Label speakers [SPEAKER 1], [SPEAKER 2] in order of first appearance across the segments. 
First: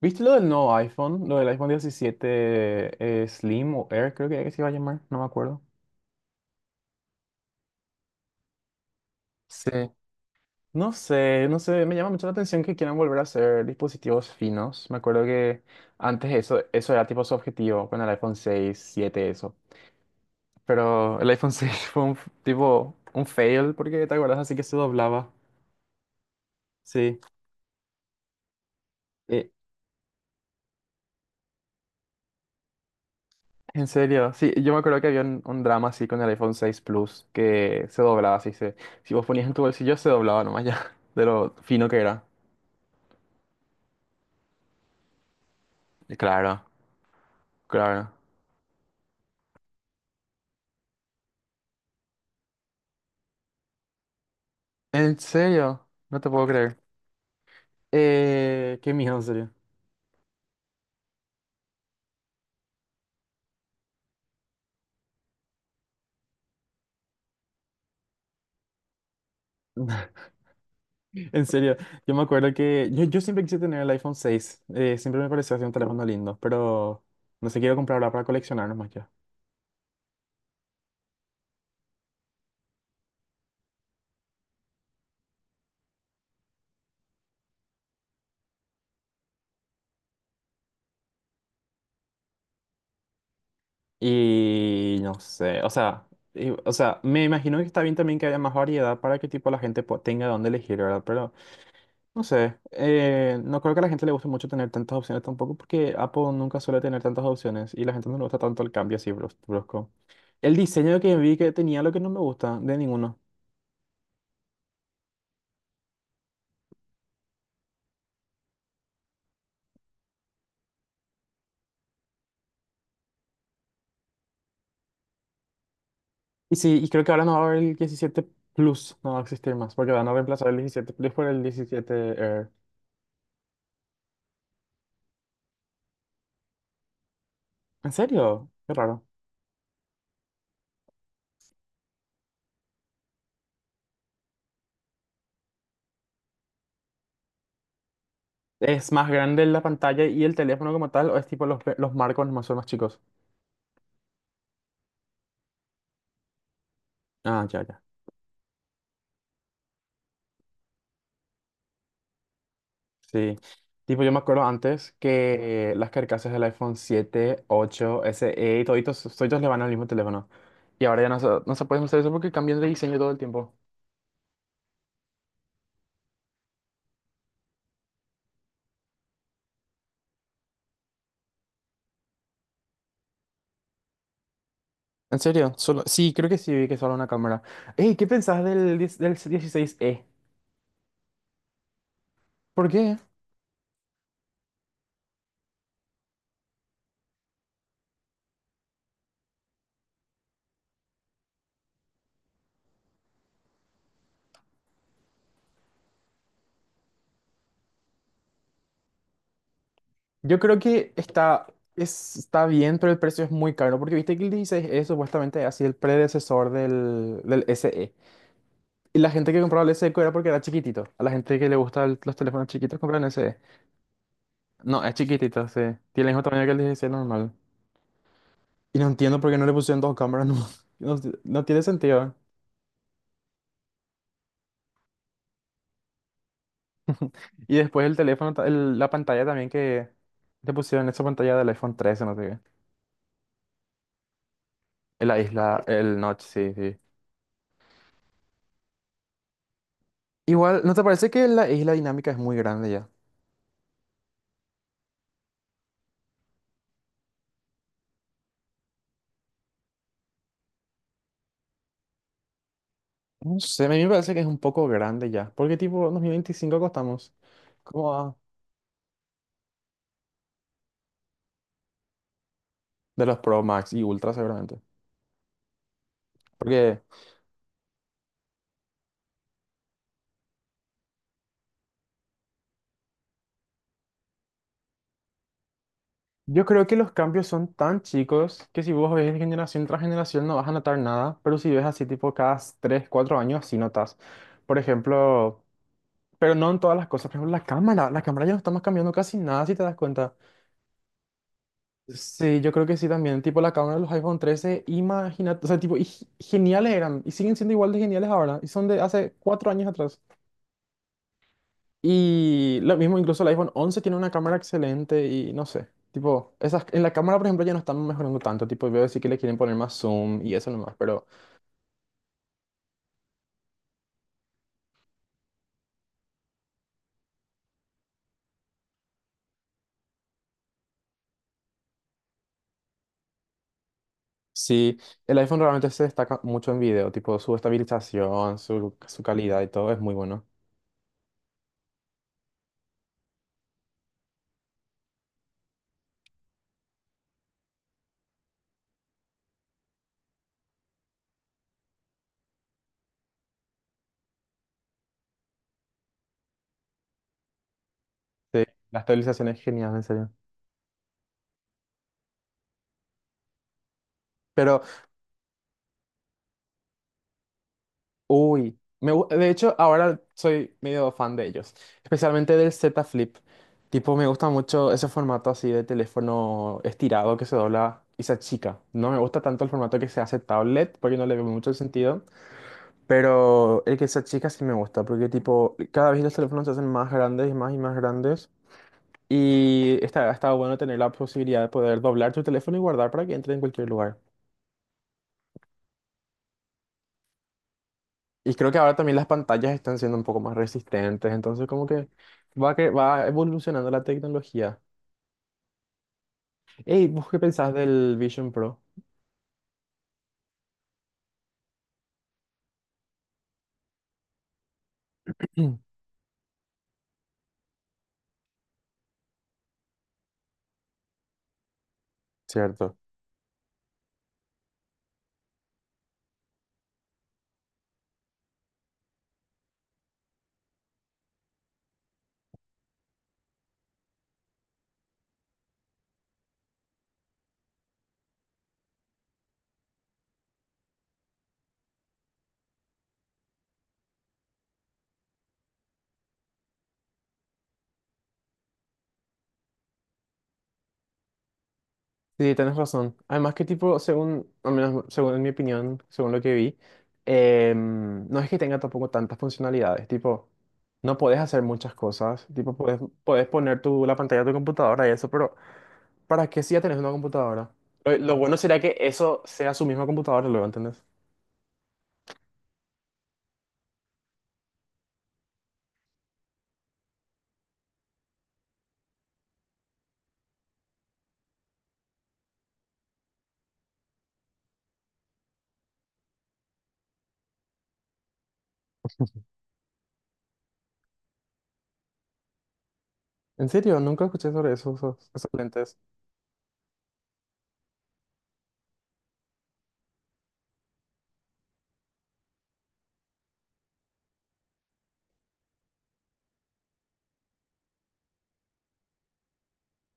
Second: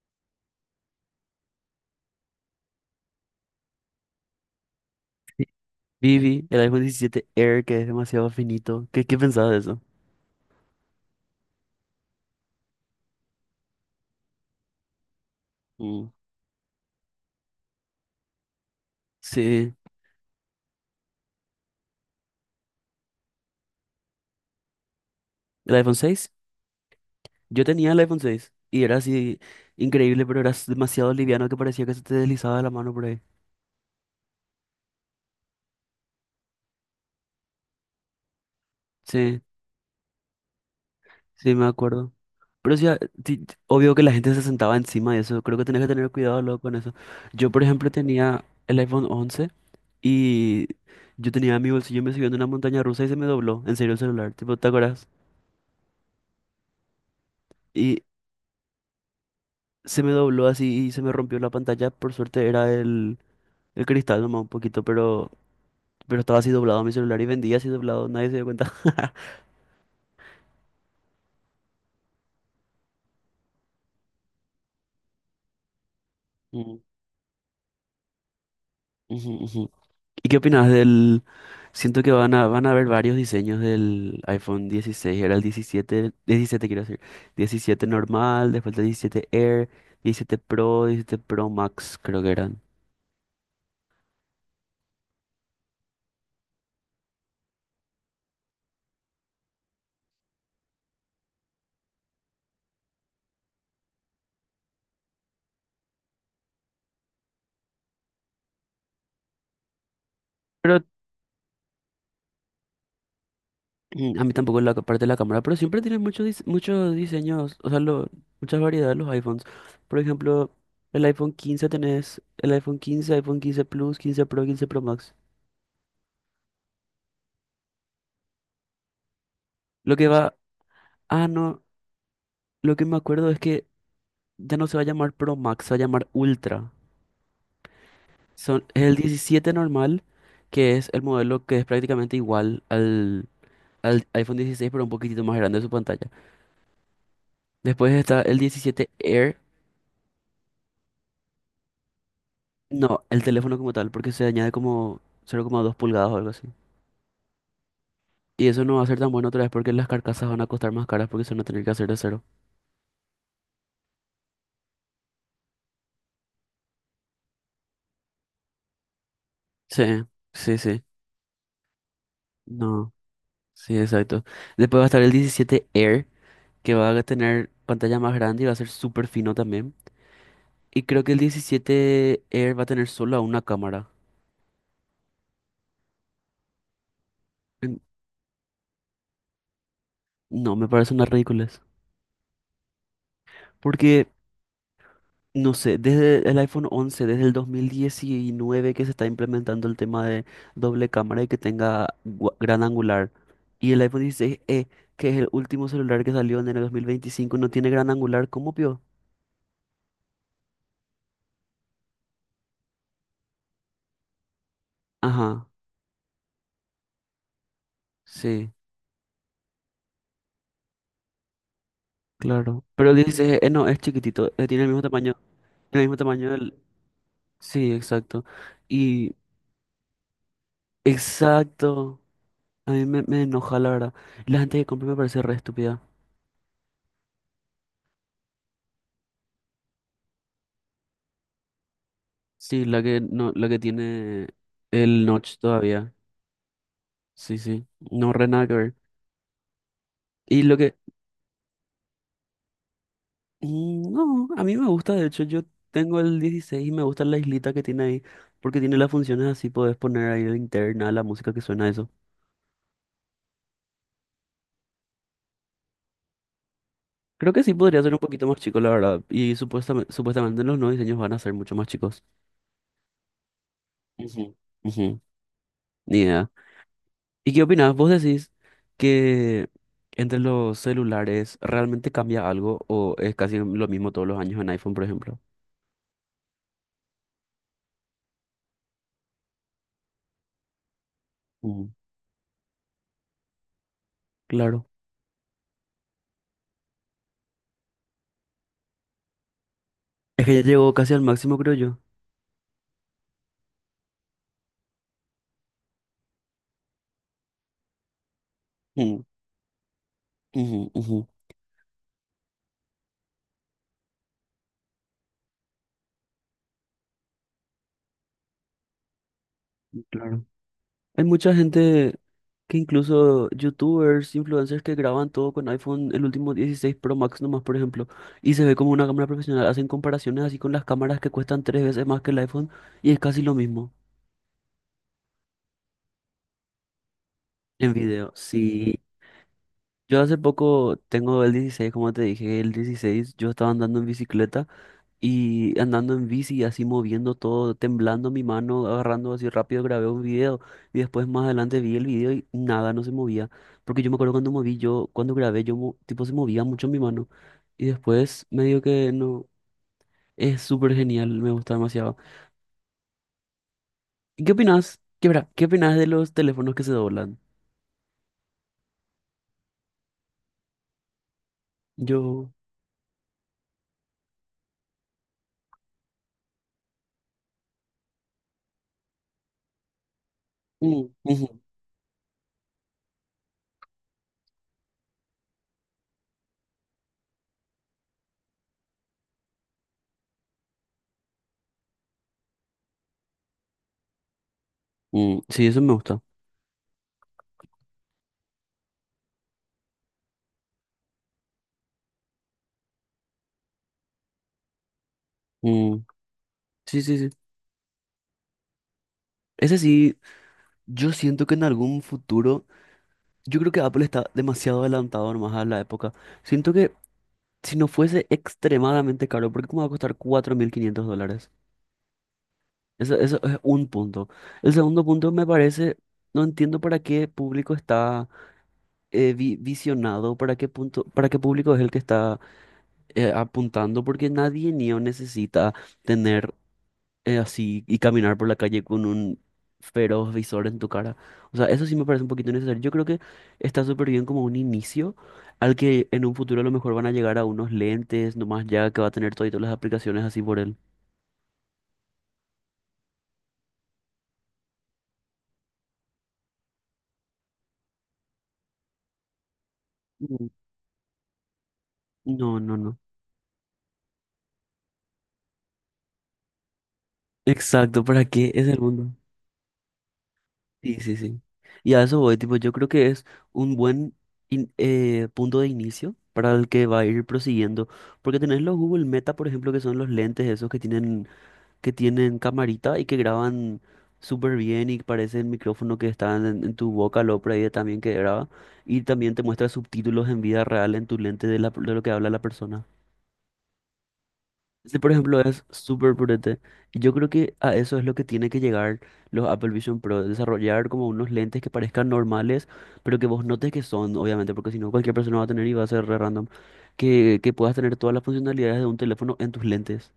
[SPEAKER 1] ¿Viste lo del nuevo iPhone? Lo del iPhone diecisiete Slim o Air, creo que se iba a llamar, no me acuerdo.
[SPEAKER 2] Vivi, el iPhone 17 Air, que es demasiado finito. ¿Qué pensabas de
[SPEAKER 1] Sí.
[SPEAKER 2] eso?
[SPEAKER 1] No sé, me llama mucho la atención que quieran volver a hacer dispositivos finos. Me acuerdo que
[SPEAKER 2] Mm.
[SPEAKER 1] antes eso era tipo su objetivo con el iPhone seis siete eso.
[SPEAKER 2] Sí,
[SPEAKER 1] Pero el iPhone 6 fue tipo un fail porque te acuerdas así que se doblaba.
[SPEAKER 2] el iPhone 6.
[SPEAKER 1] Sí.
[SPEAKER 2] Yo tenía el iPhone 6 y era así
[SPEAKER 1] Eh,
[SPEAKER 2] increíble, pero era demasiado liviano que parecía que se te deslizaba de la mano por ahí.
[SPEAKER 1] En serio, sí, yo me acuerdo que había un drama así con el iPhone seis Plus que se doblaba, así se, si vos
[SPEAKER 2] Sí,
[SPEAKER 1] ponías en tu bolsillo se doblaba nomás ya, de
[SPEAKER 2] sí,
[SPEAKER 1] lo
[SPEAKER 2] me
[SPEAKER 1] fino que
[SPEAKER 2] acuerdo.
[SPEAKER 1] era.
[SPEAKER 2] Pero sí, obvio que la gente se sentaba encima de eso. Creo que tenés que tener cuidado luego
[SPEAKER 1] Claro,
[SPEAKER 2] con eso. Yo, por ejemplo,
[SPEAKER 1] claro.
[SPEAKER 2] tenía el iPhone 11 y yo tenía mi bolsillo, me subió en una montaña rusa y se me dobló. En serio, el celular, tipo, ¿te acuerdas?
[SPEAKER 1] En serio, no te puedo creer.
[SPEAKER 2] Y
[SPEAKER 1] Qué miedo, en serio.
[SPEAKER 2] se me dobló así y se me rompió la pantalla. Por suerte era el, cristal nomás un poquito, pero estaba así doblado mi celular y vendía así doblado, nadie se dio cuenta.
[SPEAKER 1] En serio, yo me acuerdo que yo siempre quise tener el iPhone seis. Siempre me pareció así un teléfono lindo,
[SPEAKER 2] Mm,
[SPEAKER 1] pero no sé, quiero comprarlo para coleccionar nomás ya.
[SPEAKER 2] ujú, ujú. ¿Y qué opinas del...? Siento que van a haber varios diseños del iPhone 16. Era el 17, 17 quiero decir. 17 normal, después el 17 Air, 17 Pro, 17 Pro Max creo que eran.
[SPEAKER 1] Y no sé, o sea, o sea, me imagino que está bien también que haya más variedad para que tipo la gente tenga dónde elegir, ¿verdad? Pero no sé, no creo que a la gente le guste mucho tener tantas opciones tampoco porque Apple nunca suele tener tantas opciones y la gente no le gusta tanto el cambio así brusco. El
[SPEAKER 2] Pero
[SPEAKER 1] diseño que vi que tenía lo que no me gusta de ninguno.
[SPEAKER 2] A mí tampoco la parte de la cámara, pero siempre tienen muchos muchos diseños, o sea, muchas variedades los iPhones. Por ejemplo, el iPhone 15 tenés el iPhone 15, iPhone 15 Plus, 15 Pro, 15 Pro Max.
[SPEAKER 1] Y sí, y creo que ahora no va a haber el 17 Plus, no va a existir más porque
[SPEAKER 2] Lo
[SPEAKER 1] van
[SPEAKER 2] que
[SPEAKER 1] a
[SPEAKER 2] va,
[SPEAKER 1] reemplazar el 17 Plus por
[SPEAKER 2] ah,
[SPEAKER 1] el
[SPEAKER 2] no,
[SPEAKER 1] 17 Air.
[SPEAKER 2] lo que me acuerdo es que ya no se va a llamar Pro Max, se va a llamar Ultra.
[SPEAKER 1] ¿En serio? Qué
[SPEAKER 2] Es el
[SPEAKER 1] raro.
[SPEAKER 2] 17 normal, que es el modelo que es prácticamente igual al iPhone 16, pero un poquitito más grande su pantalla. Después está el 17.
[SPEAKER 1] ¿Es más grande la pantalla y el teléfono como tal o es tipo los marcos nomás son más chicos?
[SPEAKER 2] No, el teléfono como tal, porque se añade como 0,2 pulgadas o algo así.
[SPEAKER 1] Ah, ya, ya.
[SPEAKER 2] Y eso no va a ser tan bueno otra vez porque las carcasas van a costar más caras porque se van a tener que hacer de cero.
[SPEAKER 1] Sí. Tipo, yo me acuerdo antes que las carcasas del iPhone 7, 8, SE y toditos le van al mismo
[SPEAKER 2] Sí,
[SPEAKER 1] teléfono.
[SPEAKER 2] sí, sí.
[SPEAKER 1] Y ahora ya no se puede usar eso porque cambian de
[SPEAKER 2] No,
[SPEAKER 1] diseño todo el tiempo.
[SPEAKER 2] sí, exacto. Después va a estar el 17 Air, que va a tener pantalla más grande y va a ser súper fino también. Y creo que el 17 Air va a tener solo una cámara.
[SPEAKER 1] ¿En serio? Solo, sí, creo que sí, vi que solo una cámara.
[SPEAKER 2] En-
[SPEAKER 1] Ey, ¿qué pensás del 10 del dieciséis e?
[SPEAKER 2] No, me parece una ridiculez.
[SPEAKER 1] ¿Por qué?
[SPEAKER 2] Porque no sé, desde el iPhone 11, desde el 2019 que se está implementando el tema de doble cámara y que tenga gran angular. Y el iPhone 16e, que es el último celular que salió en el 2025, no tiene gran angular, ¿cómo pio?
[SPEAKER 1] Yo creo que está bien, pero el precio es muy caro, porque viste que el 16E supuestamente
[SPEAKER 2] Ajá,
[SPEAKER 1] ha sido el predecesor del SE.
[SPEAKER 2] sí,
[SPEAKER 1] Y la gente que compraba el SE era porque era chiquitito. A la gente que le gustan los teléfonos
[SPEAKER 2] claro.
[SPEAKER 1] chiquitos
[SPEAKER 2] Pero el
[SPEAKER 1] compran el SE.
[SPEAKER 2] 16e no, es chiquitito, tiene el mismo
[SPEAKER 1] No, es
[SPEAKER 2] tamaño,
[SPEAKER 1] chiquitito, sí.
[SPEAKER 2] el mismo
[SPEAKER 1] Tiene el mismo
[SPEAKER 2] tamaño
[SPEAKER 1] tamaño que
[SPEAKER 2] del...
[SPEAKER 1] el 16 normal.
[SPEAKER 2] Sí, exacto.
[SPEAKER 1] Y no
[SPEAKER 2] Y
[SPEAKER 1] entiendo por qué no le pusieron dos cámaras, no, no, no tiene
[SPEAKER 2] exacto,
[SPEAKER 1] sentido.
[SPEAKER 2] a mí me enoja la verdad. La gente que compra me parece re estúpida.
[SPEAKER 1] Y después el teléfono, la pantalla también que le pusieron esa pantalla del iPhone 13, no sé qué.
[SPEAKER 2] Sí, la que, no, la que tiene el
[SPEAKER 1] En La
[SPEAKER 2] notch
[SPEAKER 1] isla,
[SPEAKER 2] todavía.
[SPEAKER 1] el notch, sí, sí.
[SPEAKER 2] Sí, sí, no, re nada que ver. Y lo
[SPEAKER 1] Igual, ¿no
[SPEAKER 2] que...
[SPEAKER 1] te parece que la isla dinámica es muy grande ya?
[SPEAKER 2] No, a mí me gusta, de hecho, yo tengo el 16 y me gusta la islita que tiene ahí, porque tiene las funciones así, podés poner ahí la interna, la música que suena a eso.
[SPEAKER 1] No sé, a mí me parece que es un poco grande ya. Porque tipo, en 2025 costamos
[SPEAKER 2] Creo que sí podría
[SPEAKER 1] como
[SPEAKER 2] ser un
[SPEAKER 1] a-
[SPEAKER 2] poquito más chico, la verdad, y supuestamente los nuevos diseños van a ser mucho más chicos.
[SPEAKER 1] de los Pro Max y Ultra
[SPEAKER 2] Ujú,
[SPEAKER 1] seguramente.
[SPEAKER 2] ujú. Ni idea.
[SPEAKER 1] Porque
[SPEAKER 2] ¿Y qué opinas? ¿Vos decís que entre los celulares realmente cambia algo o es casi lo mismo todos los años en iPhone, por ejemplo?
[SPEAKER 1] yo creo que los cambios son tan chicos que si vos ves de generación tras generación no vas a notar nada. Pero si ves
[SPEAKER 2] Mm,
[SPEAKER 1] así tipo cada 3 4 años sí notas. Por
[SPEAKER 2] claro.
[SPEAKER 1] ejemplo, pero no en todas las cosas. Por ejemplo, la cámara. La cámara ya no estamos cambiando casi nada si te das cuenta.
[SPEAKER 2] Es que ya llegó casi al máximo, creo yo.
[SPEAKER 1] Sí, yo creo que sí también. Tipo la cámara de los iPhone 13 imagínate, o sea, tipo, y geniales eran. Y siguen siendo igual de geniales ahora. Y son de hace 4 años atrás.
[SPEAKER 2] Ujú, ujú.
[SPEAKER 1] Y lo mismo, incluso el iPhone 11 tiene una cámara excelente y no sé, tipo, esas, en la cámara, por ejemplo, ya no están mejorando tanto, tipo, veo sí que le quieren poner más zoom
[SPEAKER 2] Claro.
[SPEAKER 1] y eso nomás,
[SPEAKER 2] Hay
[SPEAKER 1] pero
[SPEAKER 2] mucha gente que incluso youtubers, influencers que graban todo con iPhone, el último 16 Pro Max nomás, por ejemplo, y se ve como una cámara profesional. Hacen comparaciones así con las cámaras que cuestan tres veces más que el iPhone y es casi lo mismo
[SPEAKER 1] sí, el iPhone realmente se destaca mucho en video, tipo, su
[SPEAKER 2] en video.
[SPEAKER 1] estabilización,
[SPEAKER 2] Sí,
[SPEAKER 1] su calidad y todo es muy
[SPEAKER 2] yo hace
[SPEAKER 1] bueno.
[SPEAKER 2] poco tengo el 16, como te dije, el 16, yo estaba andando en bicicleta. Y andando en bici, así moviendo todo, temblando mi mano, agarrando así rápido, grabé un video y después más adelante vi el video y nada, no se movía. Porque yo me acuerdo cuando moví, yo, cuando grabé, yo, tipo, se movía mucho mi mano. Y después me
[SPEAKER 1] Sí,
[SPEAKER 2] dijo
[SPEAKER 1] la
[SPEAKER 2] que no,
[SPEAKER 1] estabilización es genial, en serio.
[SPEAKER 2] es súper genial, me gusta demasiado. ¿Y qué
[SPEAKER 1] Pero
[SPEAKER 2] opinas? ¿Qué opinas de los teléfonos que se doblan?
[SPEAKER 1] uy, de hecho ahora soy medio fan de ellos,
[SPEAKER 2] Yo.
[SPEAKER 1] especialmente del Z Flip. Tipo, me gusta mucho ese formato así de teléfono estirado que se dobla y se achica. No me gusta tanto el formato que se hace tablet
[SPEAKER 2] Mm,
[SPEAKER 1] porque no le veo
[SPEAKER 2] ujú.
[SPEAKER 1] mucho el sentido, pero el que se achica sí me gusta porque tipo, cada vez los teléfonos se hacen más grandes y más grandes y está bueno tener la posibilidad de poder doblar tu teléfono y guardar para que entre en cualquier lugar.
[SPEAKER 2] Mm, sí, eso me gusta.
[SPEAKER 1] Y creo que ahora también las pantallas están siendo un poco más resistentes, entonces como que va evolucionando la tecnología.
[SPEAKER 2] Mm, sí,
[SPEAKER 1] Ey,
[SPEAKER 2] sí,
[SPEAKER 1] ¿vos
[SPEAKER 2] sí.
[SPEAKER 1] qué pensás del Vision Pro?
[SPEAKER 2] Ese sí, yo siento que en algún futuro... Yo creo que Apple está demasiado adelantado nomás a la época. Siento que si no fuese extremadamente caro, ¿por qué cómo va a costar $4.500?
[SPEAKER 1] Cierto.
[SPEAKER 2] Eso, eso es un punto. El segundo punto me parece, no entiendo para qué público está visionado, para qué punto, para qué público es el que está apuntando, porque nadie niño necesita tener así y caminar por la calle con un feroz visor en tu cara. O sea, eso sí me parece un poquito innecesario. Yo creo que está súper bien como un inicio al que en un futuro a lo mejor van a llegar a unos lentes, nomás ya que va a tener todas las aplicaciones así por él.
[SPEAKER 1] Sí, tenés razón. Además que tipo, según, al menos según en mi opinión, según lo que vi, no es que tenga tampoco tantas funcionalidades,
[SPEAKER 2] Mm.
[SPEAKER 1] tipo, no podés hacer muchas cosas,
[SPEAKER 2] No, no,
[SPEAKER 1] tipo,
[SPEAKER 2] no.
[SPEAKER 1] podés, podés poner tu, la pantalla de tu computadora y eso, pero ¿para qué si ya tenés una computadora?
[SPEAKER 2] Exacto, ¿para
[SPEAKER 1] Lo
[SPEAKER 2] qué
[SPEAKER 1] bueno
[SPEAKER 2] es el
[SPEAKER 1] sería que
[SPEAKER 2] mundo?
[SPEAKER 1] eso sea su misma computadora, luego,
[SPEAKER 2] Sí,
[SPEAKER 1] ¿entendés?
[SPEAKER 2] sí, sí. Y a eso voy, tipo, yo creo que es un buen punto de inicio para el que va a ir prosiguiendo. Porque tenés los Google Meta, por ejemplo, que son los lentes esos que tienen camarita y que graban súper bien y parece el micrófono que está en tu boca, lo por ahí también que graba. Y también te muestra subtítulos en vida real en tu lente de lo que habla la persona.
[SPEAKER 1] En serio, nunca escuché sobre
[SPEAKER 2] Ese, por ejemplo,
[SPEAKER 1] esos
[SPEAKER 2] es
[SPEAKER 1] lentes.
[SPEAKER 2] súper potente. Y yo creo que a eso es lo que tiene que llegar los Apple Vision Pro, desarrollar como unos lentes que parezcan normales, pero que vos notes que son, obviamente, porque si no cualquier persona va a tener y va a ser re random, que puedas tener todas las funcionalidades de un teléfono en tus lentes.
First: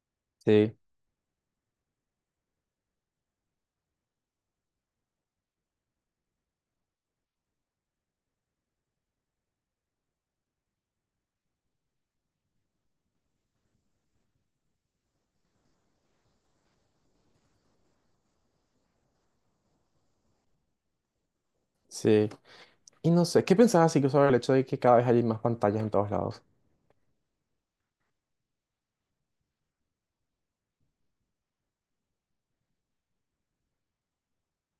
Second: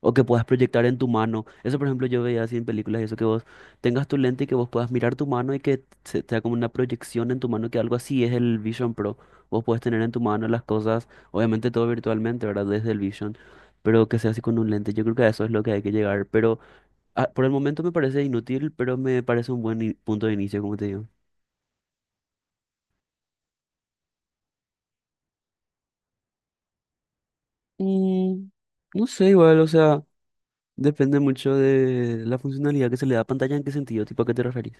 [SPEAKER 2] O que puedas
[SPEAKER 1] Sí,
[SPEAKER 2] proyectar en tu mano. Eso, por ejemplo, yo veía así en películas, eso que vos tengas tu lente y que vos puedas mirar tu mano y que se te haga como una proyección en tu mano, que algo así es el Vision Pro. Vos puedes tener en tu mano las cosas, obviamente todo virtualmente, ¿verdad? Desde el Vision, pero que sea así con un lente. Yo creo que a eso es lo que hay que llegar. Pero ah, por el momento me parece inútil, pero me parece un buen punto de inicio, como te digo.
[SPEAKER 1] sí. Y no sé, ¿qué pensabas así que sobre el hecho de que cada vez hay más pantallas en todos lados?
[SPEAKER 2] Mm, no sé, igual, o sea, depende mucho de la funcionalidad que se le da a pantalla, en qué sentido, tipo, ¿a qué te referís?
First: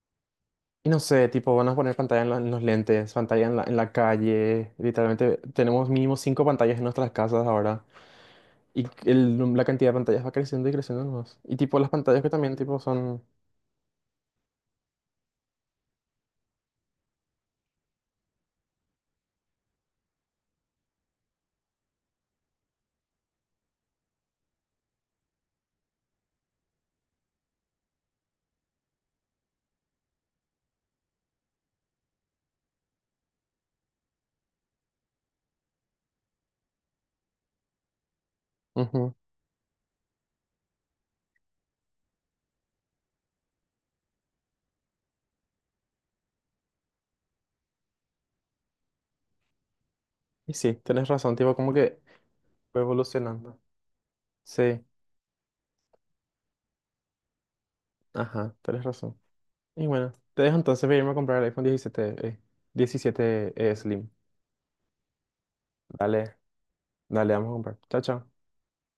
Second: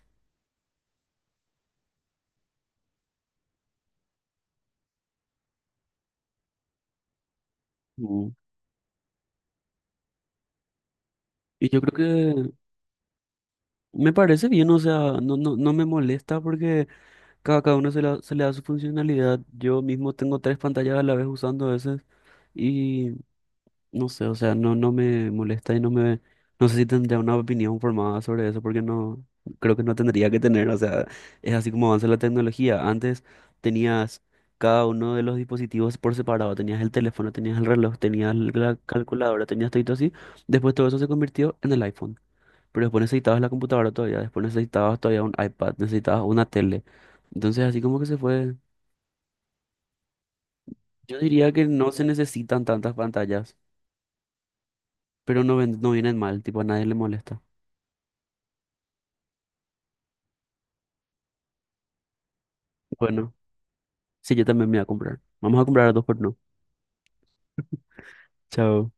[SPEAKER 1] Y no sé, tipo, van a poner pantalla en, en los lentes, pantalla en la calle. Literalmente tenemos mínimo 5 pantallas en nuestras casas ahora.
[SPEAKER 2] Mm.
[SPEAKER 1] Y el la cantidad de pantallas va creciendo y creciendo más. Y
[SPEAKER 2] Y
[SPEAKER 1] tipo,
[SPEAKER 2] yo
[SPEAKER 1] las pantallas que
[SPEAKER 2] creo.
[SPEAKER 1] también, tipo, son...
[SPEAKER 2] Me parece bien, o sea, no, no, no me molesta porque cada uno se le da su funcionalidad. Yo mismo tengo tres pantallas a la vez usando a veces y no sé, o sea, no, no me molesta y no me... No sé si tendría una opinión formada sobre eso porque no, creo que no tendría que tener, o sea, es así como avanza la tecnología. Antes tenías cada uno de los dispositivos por separado, tenías el teléfono, tenías el reloj, tenías la
[SPEAKER 1] Ujú.
[SPEAKER 2] calculadora, tenías todo así. Después todo eso se convirtió en el iPhone. Pero después necesitabas la computadora todavía, después necesitabas todavía un iPad, necesitabas una tele. Entonces así como que se fue.
[SPEAKER 1] Y sí, tenés
[SPEAKER 2] Yo
[SPEAKER 1] razón,
[SPEAKER 2] diría
[SPEAKER 1] tipo,
[SPEAKER 2] que
[SPEAKER 1] como
[SPEAKER 2] no
[SPEAKER 1] que
[SPEAKER 2] se necesitan
[SPEAKER 1] va
[SPEAKER 2] tantas pantallas,
[SPEAKER 1] evolucionando. Sí,
[SPEAKER 2] pero no vienen mal, tipo a nadie le molesta.
[SPEAKER 1] ajá, tenés razón. Y bueno, te dejo entonces para irme a comprar el iPhone diecisiete,
[SPEAKER 2] Bueno,
[SPEAKER 1] 17 Slim.
[SPEAKER 2] sí, yo también me voy a comprar. Vamos a comprar a dos por
[SPEAKER 1] Dale,
[SPEAKER 2] no.
[SPEAKER 1] dale, vamos a comprar. Chao, chao.
[SPEAKER 2] Chao.